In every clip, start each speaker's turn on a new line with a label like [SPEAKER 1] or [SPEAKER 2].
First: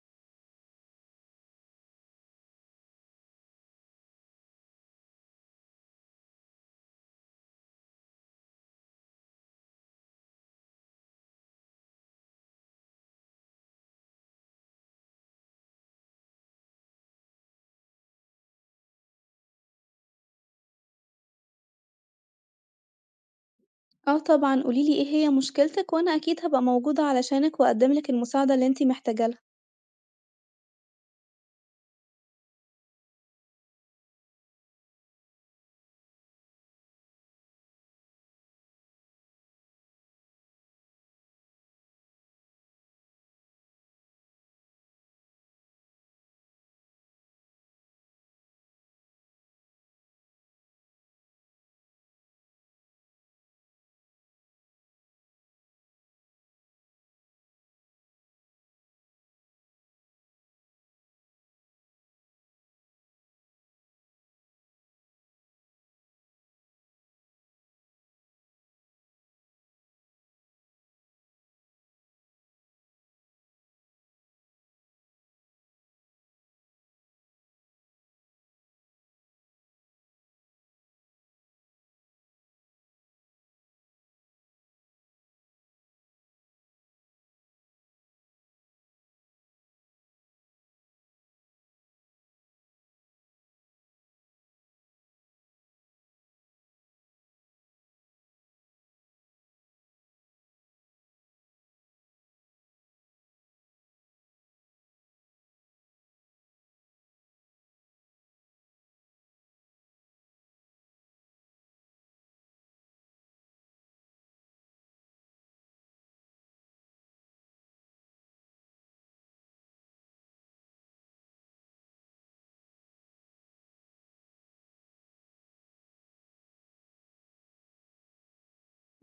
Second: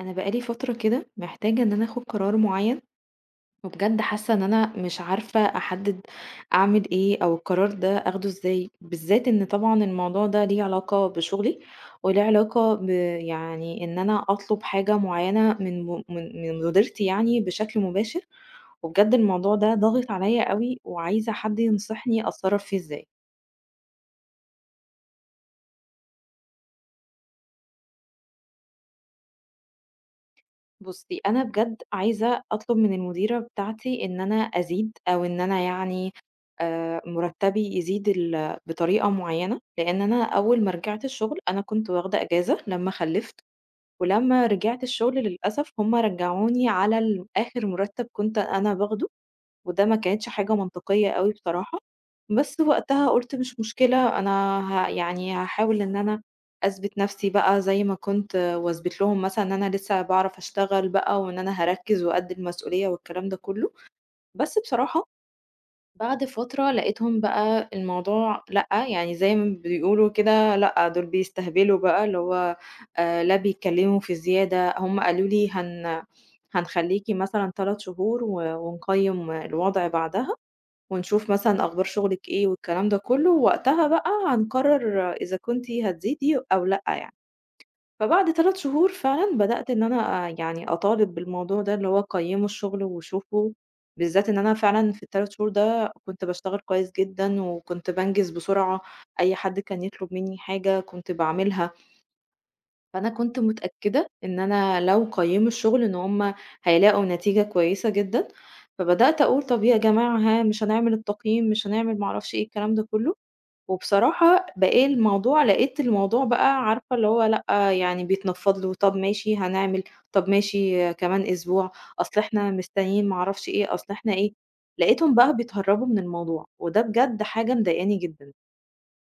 [SPEAKER 1] انا بقالي فتره كده محتاجه ان انا اخد قرار معين. وبجد حاسه ان انا مش عارفه احدد اعمل ايه او القرار ده اخده ازاي، بالذات ان طبعا الموضوع ده ليه علاقه بشغلي وليه علاقه يعني ان انا اطلب حاجه معينه من م- من من مديرتي يعني بشكل مباشر. وبجد الموضوع ده ضاغط عليا قوي وعايزه حد ينصحني اتصرف فيه ازاي.
[SPEAKER 2] آه طبعًا، قولي لي إيه هي مشكلتِك وأنا أكيد هابقى موجودة علشانِك وأقدّم لِك المساعدة اللي أنتِ محتاجة لها.
[SPEAKER 1] بُصّي، أنا بجد عايزة أطلب من المديرة بتاعتي إن أنا أزيد أو إن أنا يعني مُرتّبي يزيد بطريقة معيّنة، لإن أنا أول ما رجعت الشغل أنا كنت واخدة إجازة لمّا خلِّفت، ولمّا رجعت الشغل للأسف هم رجّعوني على آخر مُرتّب كنت أنا باخده، وده ما كانتش حاجة منطقية أوي بصراحة. بس وقتها قُلت مش مشكلة، أنا يعني هاحاول إن أنا أثبت نَفْسي بقى زي ما كنت وأثبت لهم مثلًا إن أنا لسه باعرف أشتغل بقى وإن أنا هاركّز وقد المسؤولية والكلام ده كُلّه. بس بصراحة بعد فترة لقيتهم بقى الموضوع لأ، يعني زي ما بيقولوا كده لأ، دول بيستهبلوا بقى، اللي هو لا بيتكلموا في زيادة، هم قالوا لي: هنخلّيكِ مثلًا 3 شهور و ونقيّم الوضع بعدها." ونشوف مثلًا أخبار شغلِك إيه والكلام ده كلّه، ووقتها بقى هنقرر إذا كنتِ هتزيدي أو لأ يعني. فبعد 3 شهور فعلًا بدأت إن أنا آه، يعني أطالب بالموضوع ده، اللي هو قيّموا الشغل وشوفوا، بالذات إن أنا فعلًا في ال3 شهور ده كنت باشتغل كويس جدًا، وكنت بانجز بسرعة، أي حد كان يطلب منّي حاجة كنت باعملها. فأنا كنت متأكدة إن أنا لو قيّموا الشغل إن هم هيلاقوا نتيجة كويسة جدًا. فبدأت أقول طَب يا جماعة ها مش هنعمل التقييم، مش هنعمل ما أعرفش إيه الكلام ده كلّه، وبصراحة بقى الموضوع لقيت الموضوع بقى عارفة اللي هو لأ، يعني بيتنفّض له، طَب ماشي هنعمل، طَب ماشي كمان أسبوع، أصل إحنا مستنيين ما أعرفش إيه، أصل إحنا إيه، لقيتهم بقى بيتهرّبوا من الموضوع، وده بجد حاجة مضايقاني جدًا.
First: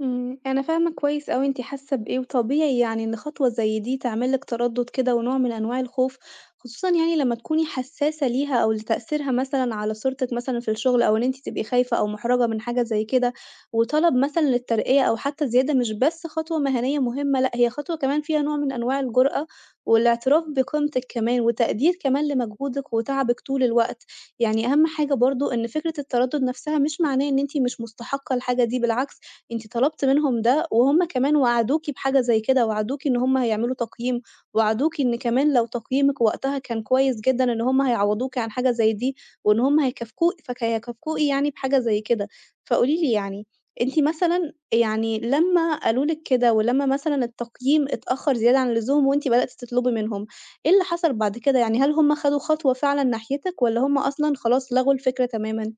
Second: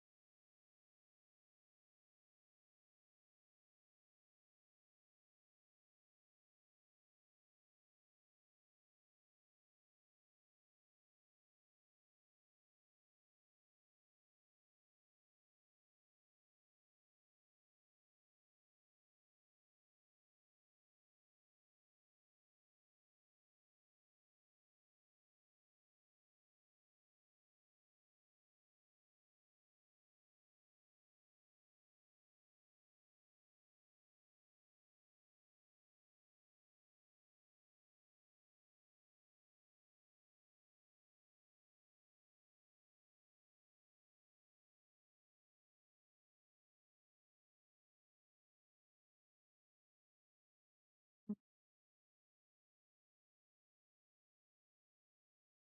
[SPEAKER 2] أنا فاهمة كويس أوي أنتِ حاسة بإيه، وطبيعي يعني إن خطوة زي دي تعمل لِك تردد كده ونوع من أنواع الخوف، خصوصًا يعني لمّا تكوني حساسة ليها أو لتأثيرها مثلًا على صورتِك مثلًا في الشغل، أو إن أنتِ تبقي خايفة أو محرجة من حاجة زي كده، وطلب مثلًا للترقية أو حتى الزيادة مش بس خطوة مهنية مهمة، لأ هي خطوة كمان فيها نوع من أنواع الجرأة، والاعتراف بقيمتِك كمان، وتقدير كمان لمجهودِك وتعبِك طول الوقت، يعني أهم حاجة برضه إن فكرة التردد نفسها مش معناه إن أنتِ مش مستحقة الحاجة دي، بالعكس أنتِ طلبتِ منهم ده، وهُم كمان وعدوكِ بحاجة زي كده، وعدوكِ إن هُم هيعملوا تقييم، وعدوكِ إن كمان لو تقييمِك وقتها كان كويس جدًا إن هُم هيعوّضوكِ عن حاجة زي دي، وإن هُم هيكافئوكِ يعني بحاجة زي كده. فقولي لي يعني، أنتِ مثلًا يعني لمّا قالوا لِك كده، ولمّا مثلًا التقييم اتأخّر زيادة عن اللزوم وأنتِ بدأتِ تطلبي منهم، إيه اللي حصل بعد كده؟ يعني هل هُم خدوا خطوة فعلًا ناحيتِك والّا هُم أصلًا خلاص لغوا الفكرة تمامًا؟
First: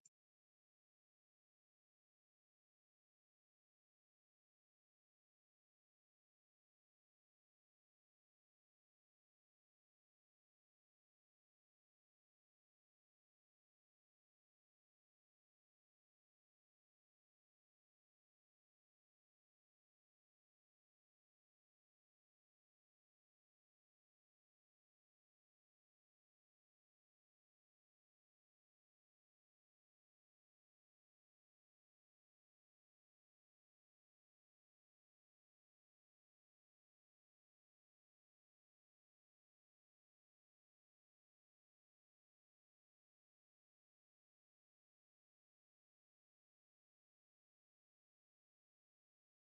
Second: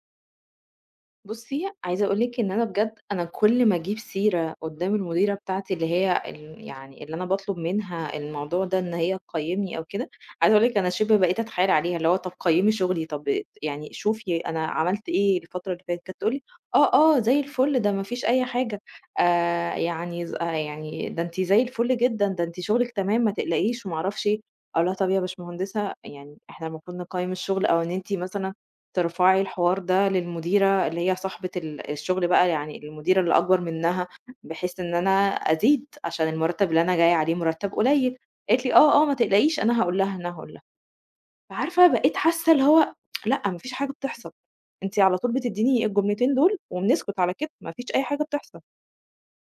[SPEAKER 1] بُصّي، عايزة أقول لِك إن أنا بجد أنا كل ما أجيب سيرة قدّام المديرة بتاعتي اللي هي يعني اللي أنا باطلب منها الموضوع ده إن هي تقيّمني أو كده، عايزة أقول لِك أنا شِبه بقيت أتحايل عليها، اللي هو طَب قيّمي شغلي، طَب يعني شوفي أنا عملت إيه الفترة اللي فاتت، كانت تقول لي: "آه، آه، زي الفل، ده ما فيش أي حاجة، يعني ز آه يعني ده أنتِ زي الفل جدًا، ده أنتِ شغلِك تمام، ما تقلقيش." وما أعرفش إيه. أقول لها: "طَب يا باشمهندسة يعني إحنا المفروض نقيّم الشغل أو إن أنتِ مثلًا ترفعي الحوار ده للمديرة اللي هي صاحبة الشغل بقى، يعني المديرة اللي أكبر منها، بحيث إن أنا أزيد عشان المرتب اللي أنا جاية عليه مرتب قليل،" قالت لي: "آه، آه، ما تقلقيش أنا هاقول لها، إن أنا هاقول لها." فعارفة بقيت حاسة اللي هو لأ، ما فيش حاجة بتحصل، أنتِ على طول بتديني الجملتين دول وبنسكت على كده، ما فيش أي حاجة بتحصل.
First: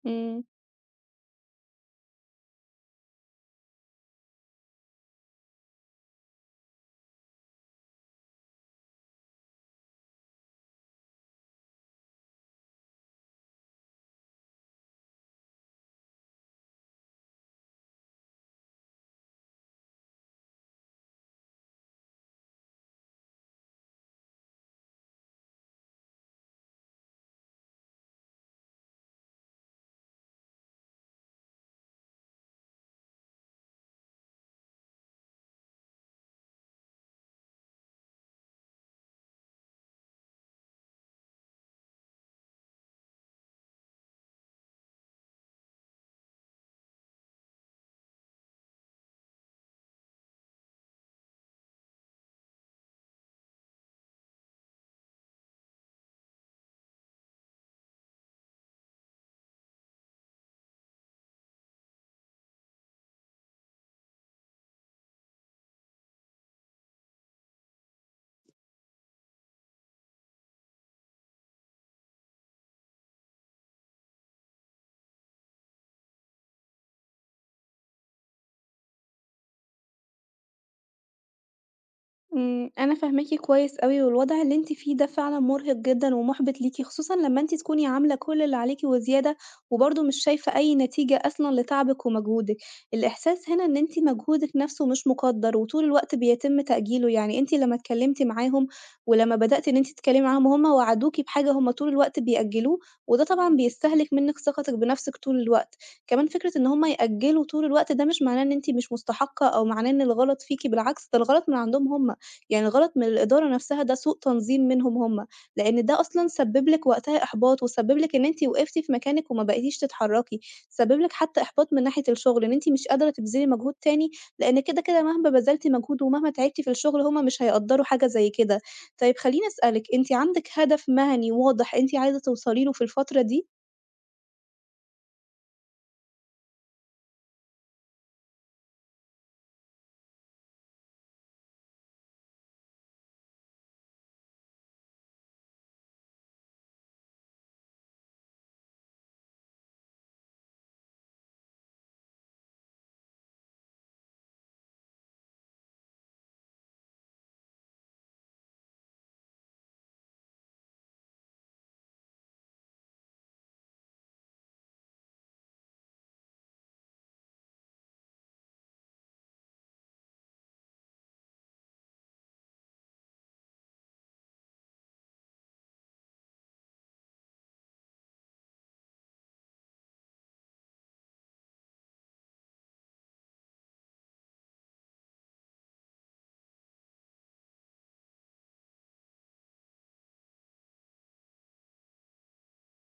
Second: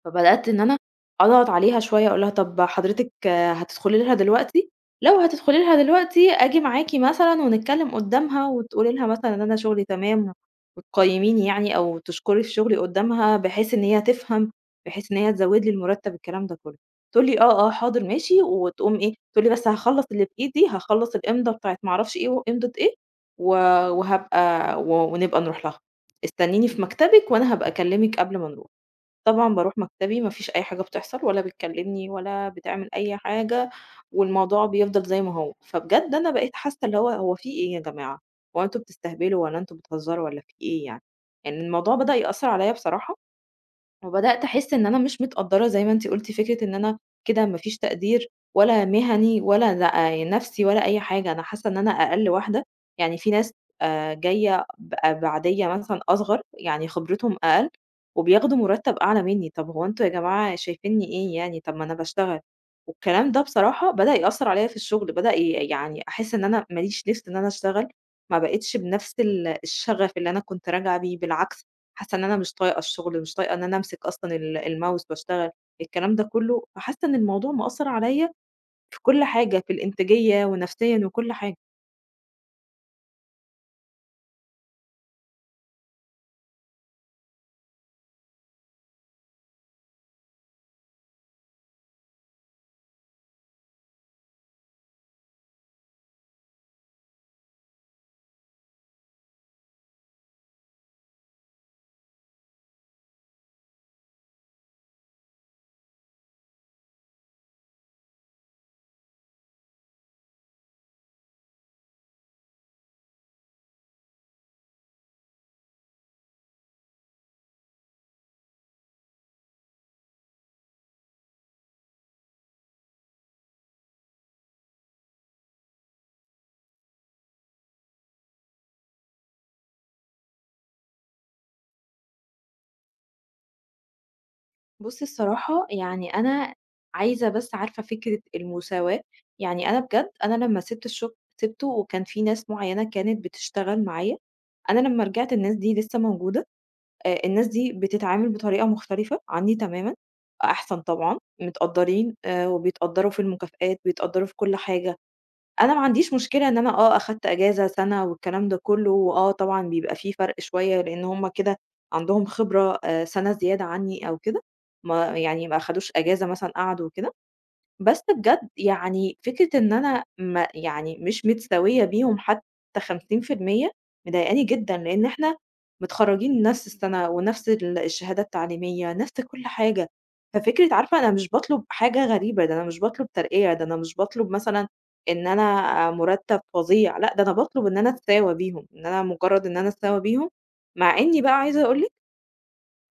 [SPEAKER 2] إمم.
[SPEAKER 1] فبدأت إن أنا أضغط عليها شوية أقول لها طب حضرتِك آه، هتدخلي لها دلوقتي؟ لو هتدخلي لها دلوقتي آجي معاكِ مثلًا ونتكلم قدّامها وتقولي لها مثلًا إن أنا شغلي تمام وتقيّميني يعني أو تشكري في شغلي قدّامها بحيث إن هي تفهم، بحيث إن هي تزوّد لي المرتب الكلام ده كلّه. تقول لي: "آه، آه، حاضر ماشي." وتقوم إيه، تقول لي: "بس هاخلّص اللي في إيدي، هاخلّص الإمضا بتاعة ما أعرفش إيه وإمضة إيه و وهابقى و ونبقى نروح لها. استنيني في مكتبِك وأنا هابقى أكلمِك قبل ما نروح." طبعًا باروح مكتبي، ما فيش أي حاجة بتحصل ولا بتكلمني ولا بتعمل أي حاجة، والموضوع بيفضل زي ما هو. فبجد أنا بقيت حاسة اللي هو هو في إيه يا جماعة، هو أنتم بتستهبلوا والّا أنتم بتهزروا والّا في إيه يعني؟ يعني الموضوع بدأ يأثّر عليَّ بصراحة وبدأت أحس إن أنا مش متقدّرة زي ما أنتِ قُلتِ، فكرة إن أنا كده ما فيش تقدير ولا مهني ولا لأ يعني نَفْسي ولا أي حاجة، أنا حاسة إن أنا أقَل واحدة، يعني في ناس جاية بعادية مثلًا أصغر، يعني خبرتهم أقل وبياخدوا مُرتّب أعلى منّي، طَب هو أنتم يا جماعة شايفينّي إيه يعني، طَب ما أنا باشتغل. والكلام ده بصراحة بدأ يأثّر عليّا في الشغل، بدأ يعني أحس إن أنا ما ليش نِفْس إن أنا أشتغل، ما بقيتش بنَفْس الشغف اللي أنا كنت راجعة بيه، بالعكس. حاسة إن أنا مش طايقة الشغل، مش طايقة إن أنا أمسك أصلًا الMouse وأشتغل، الكلام ده كله، فحاسة إن الموضوع مأثّر عليَّ في كل حاجة، في الإنتاجية ونفسيًا وكل حاجة.
[SPEAKER 2] أنا فاهماكِ كويس أوي، والوضع اللي أنتِ فيه ده فعلًا مرهق جدًا ومُحبِط ليكِ، خصوصًا لمّا أنتِ تكوني عاملة كل اللي عليكِ وزيادة، وبرضه مش شايفة أي نتيجة أصلًا لتعبِك ومجهودِك. الإحساس هنا إن أنتِ مجهودِك نفسه مش مُقدّر، وطول الوقت بيتم تأجيله، يعني أنتِ لمّا اتكلمتِ معاهم، ولمّا بدأتِ إن أنتِ تتكلمي معاهم وهُم وعدوكِ بحاجة هُم طول الوقت بيأجلوه، وده طبعًا بيستهلك منِك ثقتِك بنفسِك طول الوقت. كمان فكرة إن هُم يأجلوا طول الوقت ده مش معناه إن أنتِ مش مستحقة، أو معناه إن الغلط فيكِ، بالعكس ده الغلط من عندهم هُم. يعني غلط من الإدارة نفسها، ده سوء تنظيم منهم هم، لإن ده أصلًا سبِّب لِك وقتها إحباط، وسبِّب لِك إن أنتِ وقفتِ في مكانِك وما بقيتيش تتحرّكي، سبِّب لِك حتى إحباط من ناحية الشغل، إن أنتِ مش قادرة تبذلي مجهود تاني، لإن كده، مهما بذلتِ مجهود ومهما تعبتِ في الشغل، هم مش هيقدّروا حاجة زي كده. طيب خلّيني أسألِك، أنتِ عندِك هدف مهني واضح أنتِ عايزة توصلي له في الفترة دي؟
[SPEAKER 1] بُص الصراحة يعني أنا عايزة بس عارفة فكرة المساواة، يعني أنا بجد أنا لمّا سِبت الشغل سِبته وكان في ناس معيّنة كانت بتشتغل معايا، أنا لمّا رجعت الناس دي لسه موجودة، الناس دي بتتعامل بطريقة مختلفة عنّي تمامًا، أحسن طبعًا، متقدّرين وبيتقدّروا في المكافآت، بيتقدّروا في كل حاجة. أنا ما عنديش مشكلة إن أنا آه، أخدت أجازة سَنة والكلام ده كُلّه، وآه طبعًا بيبقى في فرْق شوية لإن هُم كده عندهم خبرة سَنة زيادة عني أو كده، ما يعني ما أخدوش أجازة مثلًا قعدوا وكده. بس بجد يعني فكرة إن أنا ما يعني مش متساوية بيهم حتى 50% مضايقاني جدًا، لإن إحنا متخرّجين نفس السَنة ونفس الشهادة التعليمية، نفس كل حاجة، ففكرة عارفة أنا مش باطلب حاجة غريبة، ده أنا مش باطلب ترقية، ده أنا مش باطلب مثلًا إن أنا مُرتّب فظيع، لأ ده أنا باطلب إن أنا أتساوى بيهم، إن أنا مجرّد إن أنا أتساوى بيهم، مع إني بقى عايزة أقول لِك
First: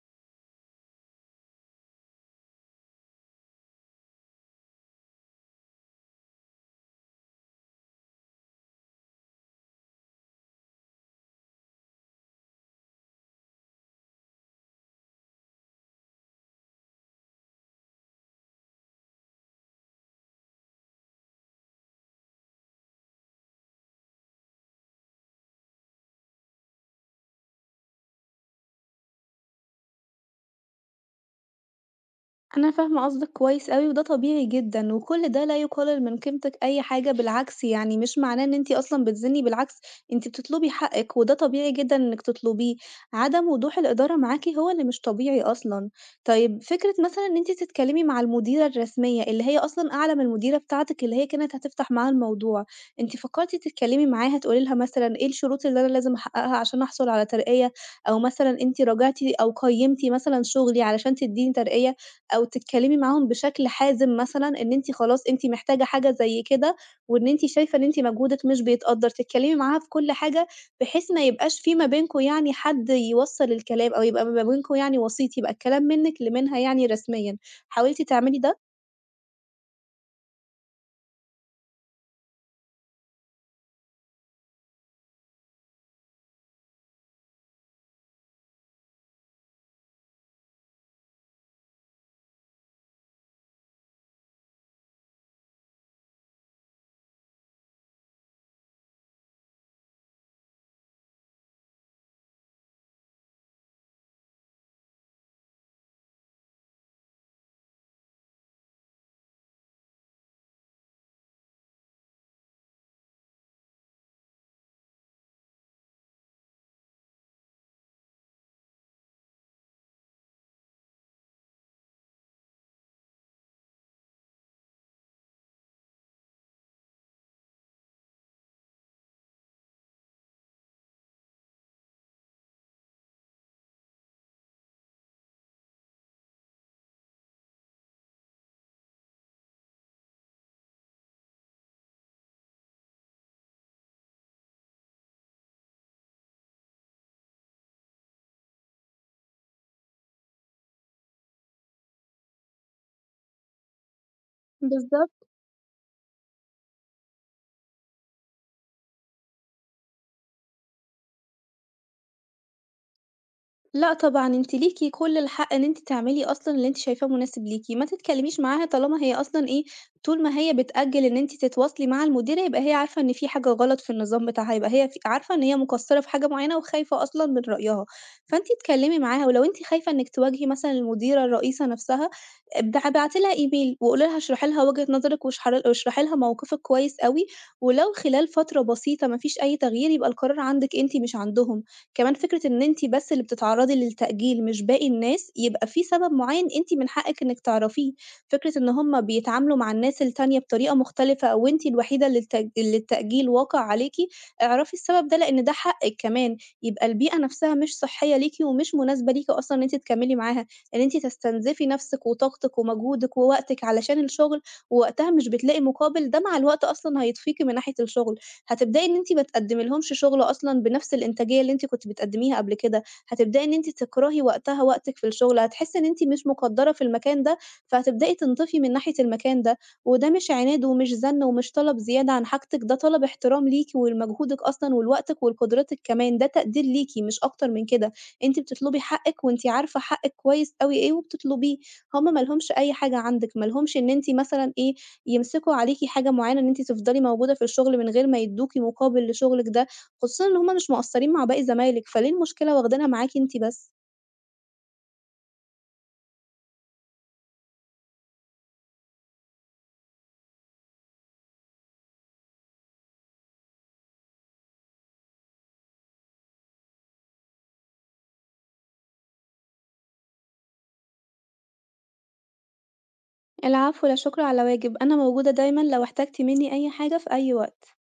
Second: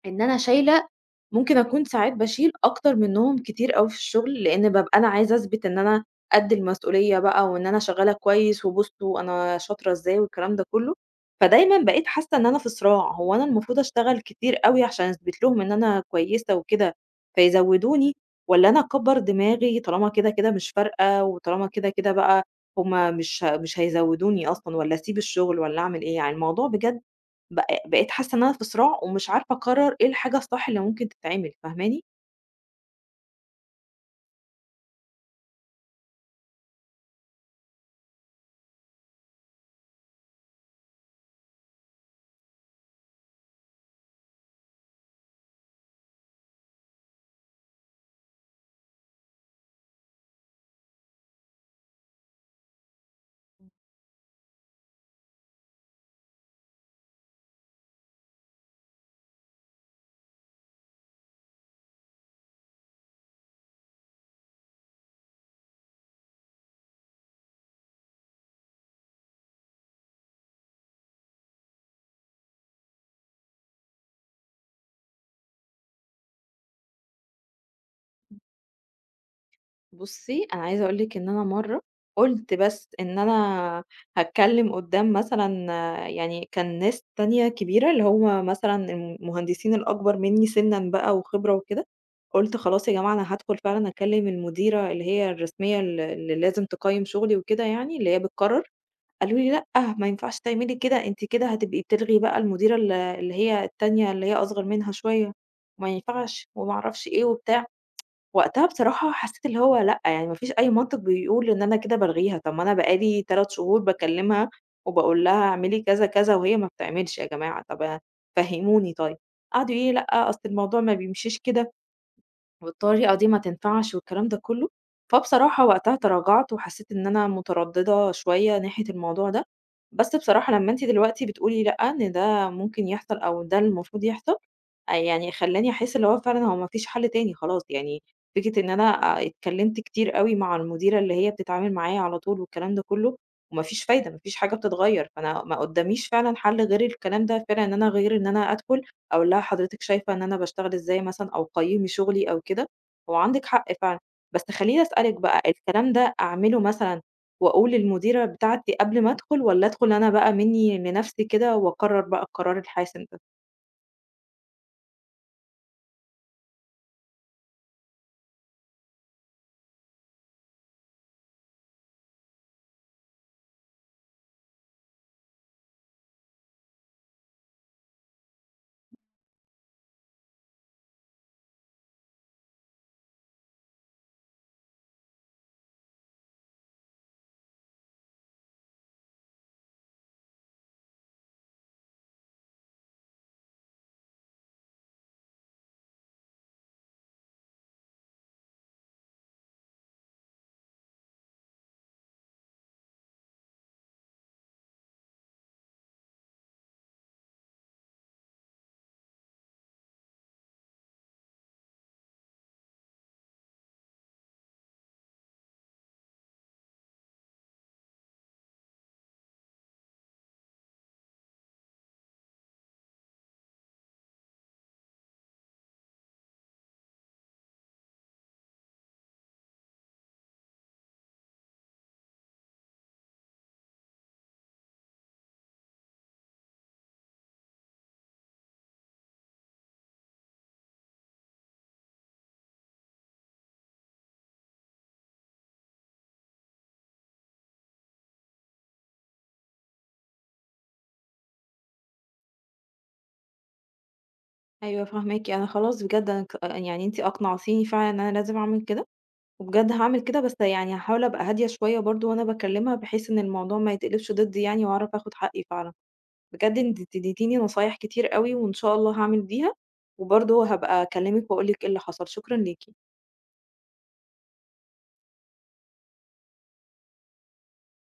[SPEAKER 1] إن أنا شايلة ممكن أكون ساعات باشيل أكتر منّهم كتير أوي في الشغل، لإن بابقى أنا عايزة أثبت إن أنا قد المسؤولية بقى وإن أنا شغّالة كويس وبُصّوا أنا شاطرة إزاي والكلام ده كلّه، فدايمًا بقيت حاسّة إن أنا في صراع، هو أنا المفروض أشتغل كتير أوي عشان أثبت لهم إن أنا كويسة وكده فيزوّدوني والّا أنا أكبّر دماغي طالما كده، كده مش فارقة وطالما كده، كده بقى هم مش هيزوّدوني أصلًا والّا أسيب الشغل والّا أعمل إيه؟ يعني الموضوع بجد بقيت حاسة إن أنا في صراع ومش عارفة أقرّر إيه الحاجة الصح اللي ممكن تتعمل، فاهماني؟
[SPEAKER 2] أنا فاهمة قصدك كويس أوي، وده طبيعي جدًا، وكل ده لا يقلل من قيمتِك أي حاجة، بالعكس يعني مش معناه إن أنتِ أصلًا بتزني، بالعكس أنتِ بتطلبي حقِك، وده طبيعي جدًا إنِك تطلبيه، عدم وضوح الإدارة معاكِ هو اللي مش طبيعي أصلًا. طيب فكرة مثلًا إن أنتِ تتكلمي مع المديرة الرسمية اللي هي أصلًا أعلى من المديرة بتاعتِك اللي هي كانت هتفتح معاها الموضوع، أنتِ فكرتِ تتكلمي معاها تقولي لها مثلًا إيه الشروط اللي أنا لازم أحققها عشان أحصل على ترقية، أو مثلًا أنتِ راجعتِ أو قيمتِ مثلًا شغلي علشان تديني ترقية؟ أو تتكلمي معاهم بشكل حازم مثلًا إن أنتِ خلاص أنتِ محتاجة حاجة زي كده، وإن أنتِ شايفة إن أنتِ مجهودِك مش بيتقدّر، تتكلمي معاها في كل حاجة بحيث ما يبقاش في ما بينكم يعني حد يوصّل الكلام أو يبقى ما بينكم يعني وسيط، يبقى الكلام منِّك لمنها يعني رسميًا، حاولتِ تعملي ده؟
[SPEAKER 1] بُصّي، أنا عايزة أقول لِك إن أنا مرّة قُلت بس إن أنا هاتكلّم قُدّام مثلًا آه، يعني كان ناس تانية كبيرة، اللي هم مثلًا المهندسين الأكبر منّي سِنًا بقى وخبرة وكده، قُلت خلاص يا جماعة أنا هادخل فعلًا أكلّم المديرة اللي هي الرسمية اللي لازم تقيّم شغلي وكده يعني، اللي هي بتقرّر. قالوا لي: "لأ، ما ينفعش تعملي كده، أنتِ كده هتبقي بتلغي بقى المديرة اللي هي التانية اللي هي أصغر منها شوية، وما ينفعش." وما أعرفش إيه وبتاع. وقتها بصراحة حسيت اللي هو لأ، يعني ما فيش أي منطق بيقول إن أنا كده بالغيها، طب ما أنا بقى لي 3 شهور باكلمها وباقول لها اعملي كذا، كذا، وهي ما بتعملش يا جماعة، طب فهموني طيب. قعدوا يقولوا لي: "لأ، أصل الموضوع ما بيمشيش كده." والطريقة دي ما تنفعش والكلام ده كله. فبصراحة وقتها تراجعت وحسيت إن أنا مترددة شوية ناحية الموضوع ده، بس بصراحة لما أنت دلوقتي بتقولي لأ إن ده ممكن يحصل أو ده المفروض يحصل آه يعني خلاني أحس اللي هو فعلا هو مفيش حل تاني خلاص يعني. فكرة إن أنا آه اتكلمت كتير قوي مع المديرة اللي هي بتتعامل معايا على طول والكلام ده كله ومفيش فايدة مفيش حاجة بتتغير، فأنا ما قداميش فعلا حل غير الكلام ده فعلا، إن أنا غير إن أنا أدخل أقول لها حضرتِك شايفة إن أنا باشتغل إزاي مثلًا أو قيّمي شغلي أو كده، هو عندِك حق فعلًا، بس خلّيني أسألِك
[SPEAKER 2] بالضبط.
[SPEAKER 1] بقى الكلام ده أعمله مثلًا وأقول للمديرة بتاعتي قبل ما أدخل والّا أدخل أنا بقى مني لنفسي كده وأقرّر بقى القرار الحاسم ده؟
[SPEAKER 2] لأ طبعًا، أنتِ ليكِ كل الحق إن أنتِ تعملي أصلًا اللي أنتِ شايفاه مناسب ليكِ، ما تتكلميش معاها طالما هي أصلًا إيه، طول ما هي بتأجّل إن أنتِ تتواصلي مع المديرة يبقى هي عارفة إن في حاجة غلط في النظام بتاعها، يبقى هي عارفة إن هي مقصّرة في حاجة معيّنة وخايفة أصلًا من رأيها، فأنتِ اتكلمي معاها، ولو أنتِ خايفة إنِّك تواجهي مثلًا المديرة الرئيسة نفسها، ابعتي لها إيميل وقولي لها اشرحي لها وجهة نظرِك واشرحي لها موقفِك كويس أوي، ولو خلال فترة بسيطة ما فيش أي تغيير يبقى القرار عندِك أنتِ مش عندهم. كمان فكرة إن أنتِ بس اللي بتتعرّضي للتأجيل مش باقي الناس، يبقى في سبب معيّن أنتِ من حقِّك إنِّك تعرفيه، فكرة إن هُم بيتعاملوا مع الناس التانية بطريقة مختلفة أو أنتِ الوحيدة اللي اللي التأجيل واقع عليكِ، اعرفي السبب ده لإن ده حقِّك كمان، يبقى البيئة نفسها مش صحية ليكِ ومش مناسبة ليكِ أصلًا إن أنتِ تكمّلي معاها، إن أنتِ تستنزفي نفسِك وطاقتِك ومجهودِك ووقتِك علشان الشغل، ووقتها مش بتلاقي مقابل، ده مع الوقت أصلًا هيطفيكِ من ناحية الشغل. هتبدئي إن أنتِ ما تقدّمي لهمش شغل أصلًا بنفس الإنتاجية اللي أنتِ كنتِ بتقدّميها قبل كده، هتبدئي إن أنتِ تكرهي وقتها وقتِك في الشغل، هتحسّي إن أنتِ مش مُقدّرة في المكان ده، فهتبدئي تنطفي من ناحية المكان ده، وده مش عناد ومش زَن ومش طلب زيادة عن حاجتِك، ده طلب احترام ليكِ ولمجهودِك أصلًا ولوقتِك ولقدرتِك كمان، ده تقدير ليكِ مش أكتر من كده، أنتِ بتطلبي حقِّك وأنتِ عارفة حقِّك كويس أوي إيه وبتطلبيه، هُم ما لهمش أي حاجة عندِك، ما لهمش إن أنتِ مثلًا إيه، يمسكوا عليكِ حاجة معيّنة إن أنتِ تفضلي موجودة في الشغل من غير ما يدّوكِ مقابل لشغلِك ده، خصوصًا إن هُم مش مقصّرين مع باقي زمايلِك، فليه المشكلة واخدينها معاكِ أنتِ بس؟
[SPEAKER 1] أيوه فاهماكِ، أنا خلاص بجد أنا يعني أنتِ أقنعتيني فعلًا إن أنا لازم أعمل كده، وبجد هاعمل كده بس يعني هاحاول أبقى هادية شوية برضه وأنا باكلمها بحيث إن الموضوع ما يتقلبش ضدي يعني وأعرف آخد حقي فعلًا. بجد أنتِ اديتيني نصايح كتير أوي وإن شاء الله هاعمل بيها، وبرضه هابقى أكلمِك وأقول لِك إيه اللي حصل، شكرًا ليكِ.
[SPEAKER 2] العفو، لا شكر على واجب، أنا موجودة دايمًا لو احتجتِ منّي أي حاجة في أي وقت.